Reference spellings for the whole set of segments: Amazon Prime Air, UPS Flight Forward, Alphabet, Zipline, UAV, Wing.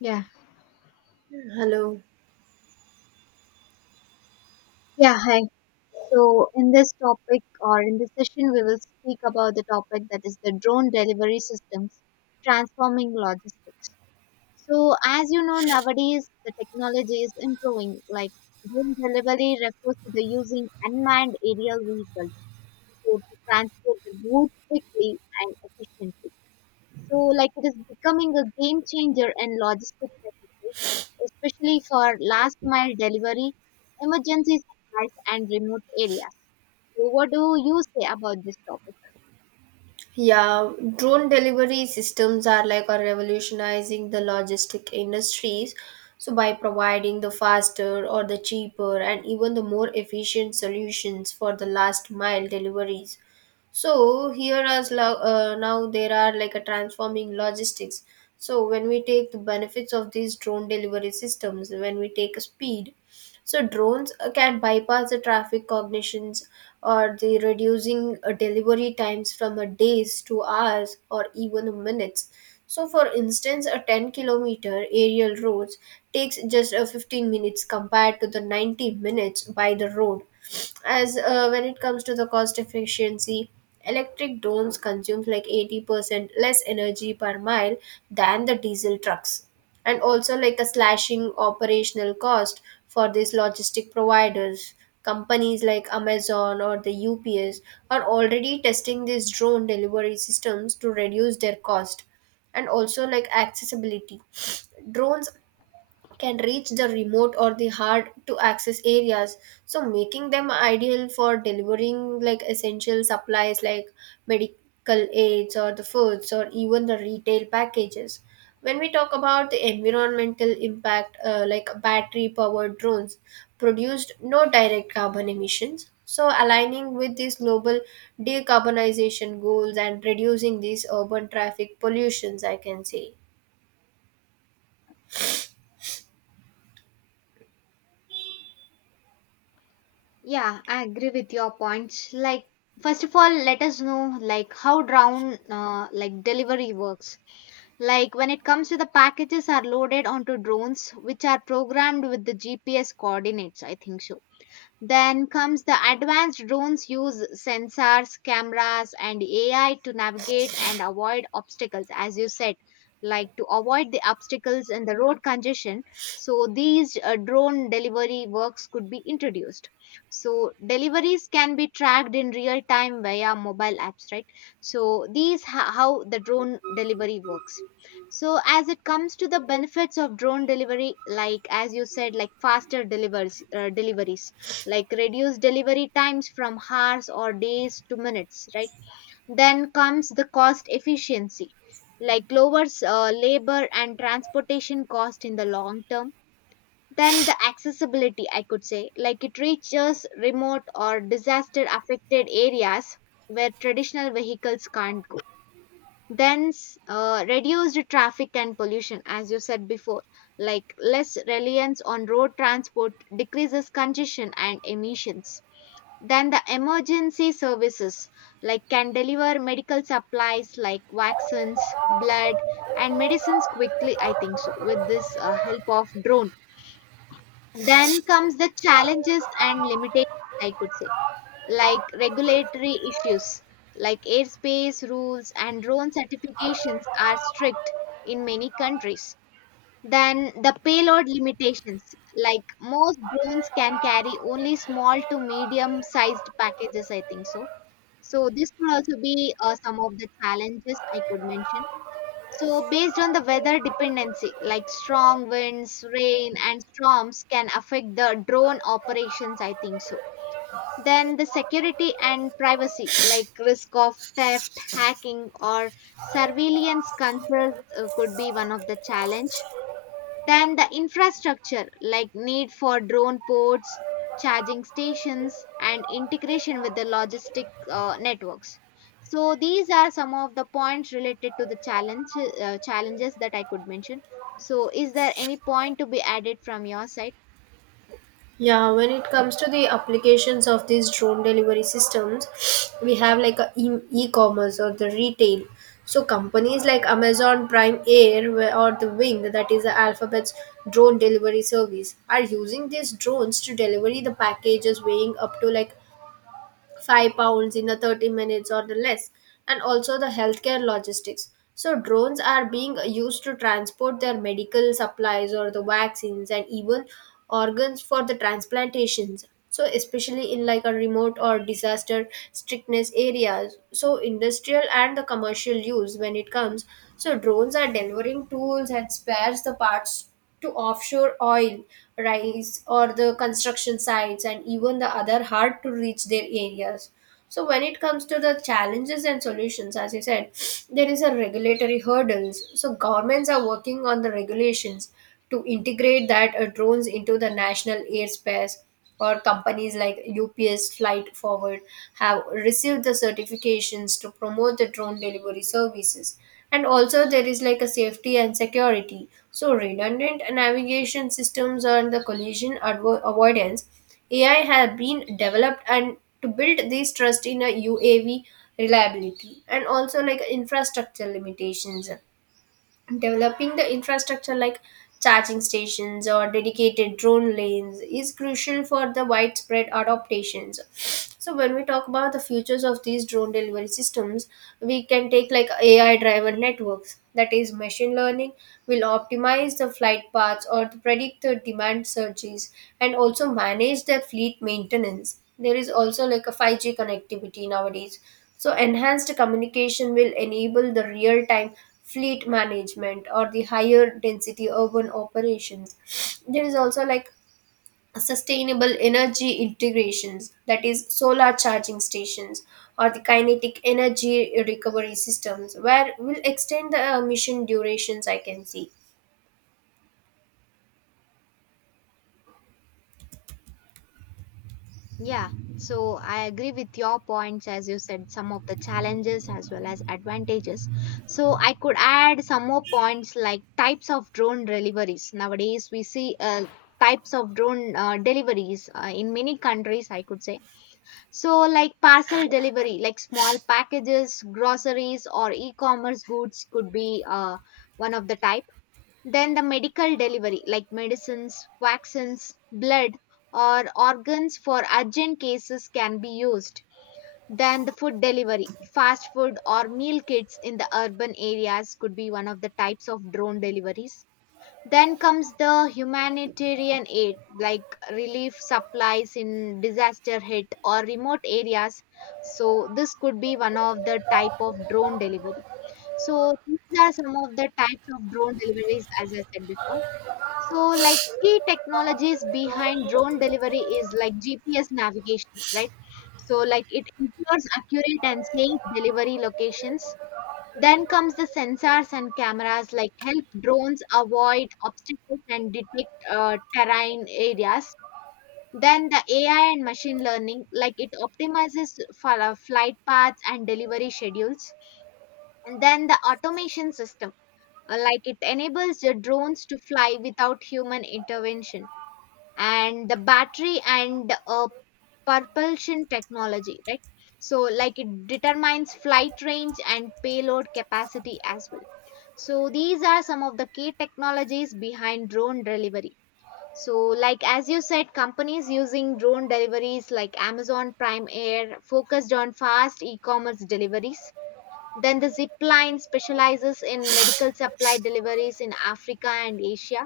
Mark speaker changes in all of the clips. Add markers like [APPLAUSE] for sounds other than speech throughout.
Speaker 1: Yeah,
Speaker 2: Hello.
Speaker 1: yeah, hi. So, in this topic or in this session, we will speak about the topic that is the drone delivery systems transforming logistics. So, as you know, nowadays the technology is improving. Like drone delivery refers to the using unmanned aerial vehicles so to transport the goods quickly and efficiently. So, like, it is becoming a game changer in logistics, I would say, especially for last mile delivery, emergency supplies, and remote areas. So, what do you say about this topic?
Speaker 2: Yeah, drone delivery systems are revolutionizing the logistic industries, so by providing the faster or the cheaper and even the more efficient solutions for the last mile deliveries. So here now there are like a transforming logistics. So when we take the benefits of these drone delivery systems, when we take speed, so drones can bypass the traffic cognitions or the reducing delivery times from a days to hours or even minutes. So for instance, a 10-kilometer aerial roads takes just a 15 minutes compared to the 90 minutes by the road. As When it comes to the cost efficiency, electric drones consumes like 80% less energy per mile than the diesel trucks, and also like a slashing operational cost for these logistic providers. Companies like Amazon or the UPS are already testing these drone delivery systems to reduce their cost. And also like accessibility, drones can reach the remote or the hard to access areas, so making them ideal for delivering like essential supplies like medical aids or the foods or even the retail packages. When we talk about the environmental impact, like battery powered drones produced no direct carbon emissions, so aligning with these global decarbonization goals and reducing these urban traffic pollutions, I can say.
Speaker 1: Yeah, I agree with your points. Like, first of all, let us know like how drone like delivery works. Like when it comes to the packages are loaded onto drones which are programmed with the GPS coordinates, I think so. Then comes the advanced drones use sensors, cameras, and AI to navigate and avoid obstacles, as you said, like to avoid the obstacles and the road congestion. So, these drone delivery works could be introduced. So, deliveries can be tracked in real time via mobile apps, right? So, these how the drone delivery works. So, as it comes to the benefits of drone delivery, like as you said, like faster deliveries like reduce delivery times from hours or days to minutes, right? Then comes the cost efficiency, like lowers labor and transportation cost in the long term. Then the accessibility, I could say, like it reaches remote or disaster affected areas where traditional vehicles can't go. Then reduced traffic and pollution, as you said before, like less reliance on road transport decreases congestion and emissions. Then the emergency services, like can deliver medical supplies like vaccines, blood and medicines quickly, I think so, with this help of drone. Then comes the challenges and limitations, I could say, like regulatory issues, like airspace rules and drone certifications are strict in many countries. Then the payload limitations, like most drones can carry only small to medium sized packages, I think so, so this could also be some of the challenges I could mention. So based on the weather dependency, like strong winds, rain, and storms can affect the drone operations, I think so. Then the security and privacy, like risk of theft, hacking, or surveillance concerns, could be one of the challenge. Then the infrastructure, like need for drone ports, charging stations, and integration with the logistic networks. So these are some of the points related to the challenges that I could mention. So is there any point to be added from your side?
Speaker 2: Yeah, when it comes to the applications of these drone delivery systems, we have like e-commerce or the retail. So companies like Amazon Prime Air or the Wing, that is the Alphabet's drone delivery service, are using these drones to deliver the packages weighing up to like 5 pounds in the 30 minutes or the less. And also the healthcare logistics, so drones are being used to transport their medical supplies or the vaccines and even organs for the transplantations, so especially in like a remote or disaster strictness areas. So industrial and the commercial use, when it comes, so drones are delivering tools and spares the parts to offshore oil rights or the construction sites and even the other hard to reach their areas. So when it comes to the challenges and solutions, as you said, [SNIFFS] there is a regulatory hurdles, so governments are working on the regulations to integrate that drones into the national airspace, or companies like UPS Flight Forward have received the certifications to promote the drone delivery services. And also, there is like a safety and security. So, redundant navigation systems and the collision avoidance AI have been developed and to build this trust in a UAV reliability. And also like infrastructure limitations, developing the infrastructure like charging stations or dedicated drone lanes is crucial for the widespread adaptations. So when we talk about the futures of these drone delivery systems, we can take like AI driver networks. That is, machine learning will optimize the flight paths or to predict the demand surges and also manage the fleet maintenance. There is also like a 5G connectivity nowadays. So enhanced communication will enable the real-time fleet management or the higher density urban operations. There is also like sustainable energy integrations, that is solar charging stations or the kinetic energy recovery systems where will extend the mission durations, I can see.
Speaker 1: Yeah, so I agree with your points, as you said, some of the challenges as well as advantages. So I could add some more points like types of drone deliveries. Nowadays, we see types of drone deliveries in many countries, I could say. So, like parcel delivery, like small packages, groceries, or e commerce goods could be one of the type. Then the medical delivery, like medicines, vaccines, blood, or organs for urgent cases, can be used. Then the food delivery, fast food or meal kits in the urban areas could be one of the types of drone deliveries. Then comes the humanitarian aid, like relief supplies in disaster hit or remote areas. So, this could be one of the type of drone delivery. So these are some of the types of drone deliveries, as I said before. So, like key technologies behind drone delivery is like GPS navigation, right? So, like it ensures accurate and safe delivery locations. Then comes the sensors and cameras, like help drones avoid obstacles and detect terrain areas. Then the AI and machine learning, like it optimizes for flight paths and delivery schedules. And then the automation system, like it enables the drones to fly without human intervention, and the battery and propulsion technology, right? So, like it determines flight range and payload capacity as well. So these are some of the key technologies behind drone delivery. So, like as you said, companies using drone deliveries like Amazon Prime Air focused on fast e-commerce deliveries. Then the Zipline specializes in medical supply deliveries in Africa and Asia.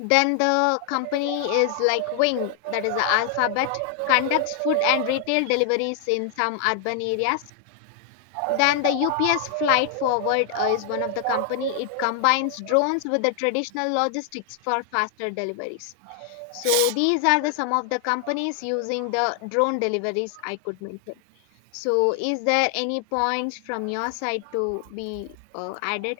Speaker 1: Then the company is like Wing, that is the Alphabet, conducts food and retail deliveries in some urban areas. Then the UPS Flight Forward is one of the company. It combines drones with the traditional logistics for faster deliveries. So these are the some of the companies using the drone deliveries I could mention. So is there any points from your side to be added?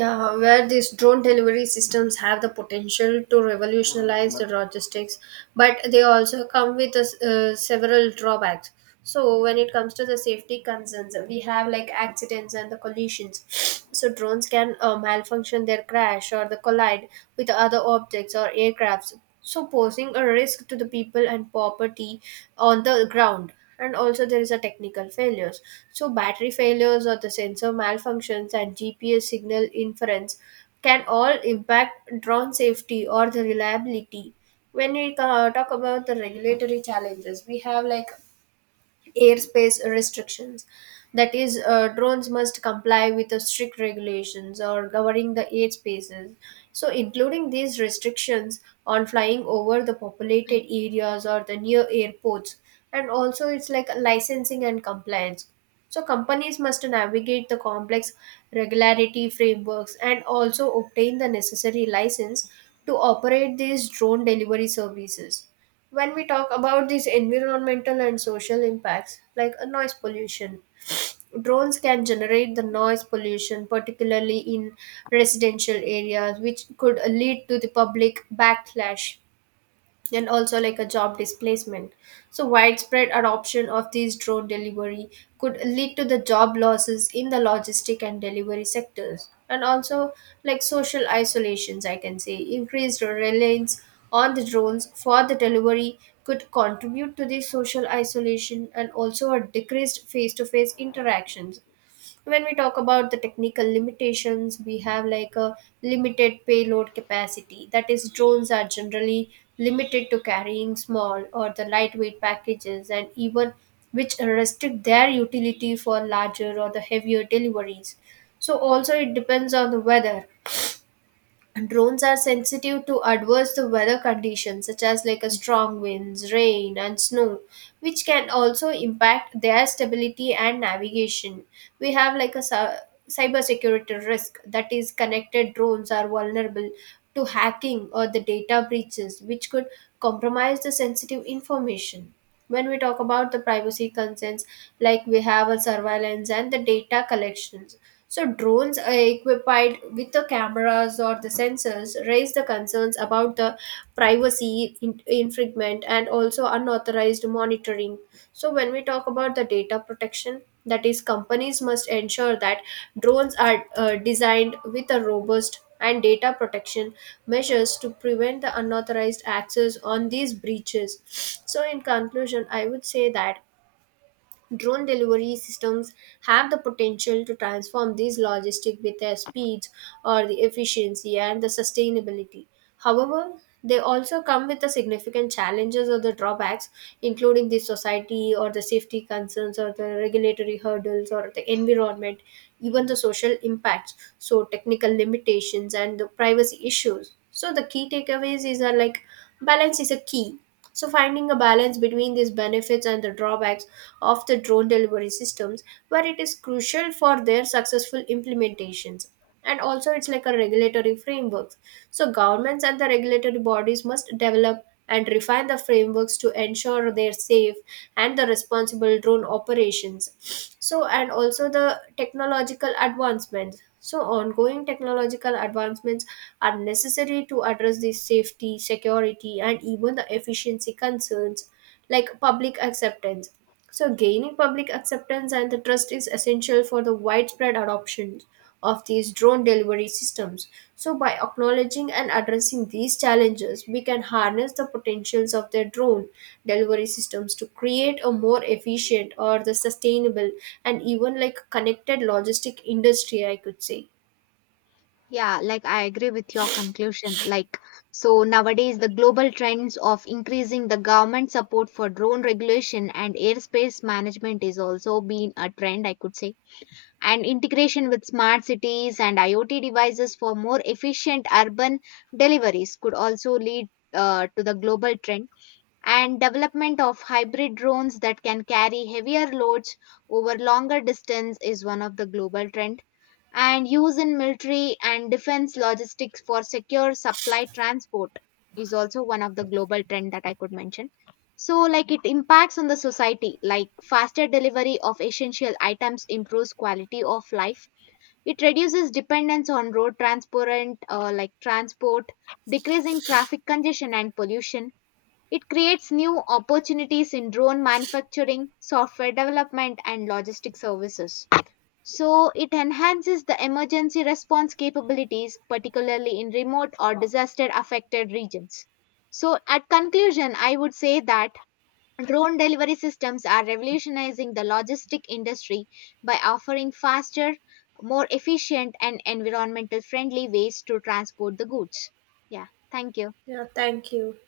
Speaker 2: Yeah, where these drone delivery systems have the potential to revolutionize the logistics, but they also come with several drawbacks. So, when it comes to the safety concerns, we have like accidents and the collisions. [SNIFFS] So, drones can malfunction their crash or the collide with other objects or aircrafts, so posing a risk to the people and property on the ground. And also there is a technical failures, so battery failures or the sensor malfunctions and GPS signal inference can all impact drone safety or the reliability. When we talk about the regulatory challenges, we have like airspace restrictions. That is, drones must comply with the strict regulations or governing the airspaces, so including these restrictions on flying over the populated areas or the near airports. And also it's like licensing and compliance. So, companies must navigate the complex regularity frameworks and also obtain the necessary license to operate these drone delivery services. When we talk about these environmental and social impacts, like noise pollution, drones can generate the noise pollution particularly in residential areas, which could lead to the public backlash. And also like a job displacement. So, widespread adoption of these drone delivery could lead to the job losses in the logistic and delivery sectors, and also like social isolations. I can say increased reliance on the drones for the delivery could contribute to the social isolation and also a decreased face-to-face interactions. When we talk about the technical limitations, we have like a limited payload capacity, that is drones are generally limited to carrying small or the lightweight packages and even which restrict their utility for larger or the heavier deliveries. So also it depends on the weather. Drones are sensitive to adverse weather conditions such as like a strong winds, rain and snow, which can also impact their stability and navigation. We have like a cybersecurity risk, that is connected drones are vulnerable to hacking or the data breaches, which could compromise the sensitive information. When we talk about the privacy concerns, like we have a surveillance and the data collections, so drones are equipped with the cameras or the sensors raise the concerns about the privacy infringement and also unauthorized monitoring. So when we talk about the data protection, that is companies must ensure that drones are designed with a robust and data protection measures to prevent the unauthorized access on these breaches. So in conclusion, I would say that drone delivery systems have the potential to transform these logistics with their speeds or the efficiency and the sustainability. However, they also come with the significant challenges or the drawbacks, including the society or the safety concerns or the regulatory hurdles or the environment, even the social impacts, so technical limitations and the privacy issues. So the key takeaways is are like balance is a key. So, finding a balance between these benefits and the drawbacks of the drone delivery systems, where it is crucial for their successful implementations. And also, it's like a regulatory framework. So, governments and the regulatory bodies must develop and refine the frameworks to ensure their safe and the responsible drone operations. So, and also the technological advancements. So, ongoing technological advancements are necessary to address the safety, security, and even the efficiency concerns, like public acceptance. So, gaining public acceptance and the trust is essential for the widespread adoption of these drone delivery systems. So, by acknowledging and addressing these challenges, we can harness the potentials of their drone delivery systems to create a more efficient or the sustainable and even like connected logistic industry, I could say.
Speaker 1: Yeah, like I agree with your conclusion. Like, so nowadays, the global trends of increasing the government support for drone regulation and airspace management is also been a trend, I could say. And integration with smart cities and IoT devices for more efficient urban deliveries could also lead to the global trend. And development of hybrid drones that can carry heavier loads over longer distance is one of the global trends, and use in military and defense logistics for secure supply transport is also one of the global trend that I could mention. So like it impacts on the society, like faster delivery of essential items improves quality of life, it reduces dependence on road transport like transport, decreasing traffic congestion and pollution, it creates new opportunities in drone manufacturing, software development and logistic services, so it enhances the emergency response capabilities, particularly in remote or disaster affected regions. So, at conclusion, I would say that drone delivery systems are revolutionizing the logistic industry by offering faster, more efficient, and environmental friendly ways to transport the goods. Yeah, thank you.
Speaker 2: Yeah, thank you.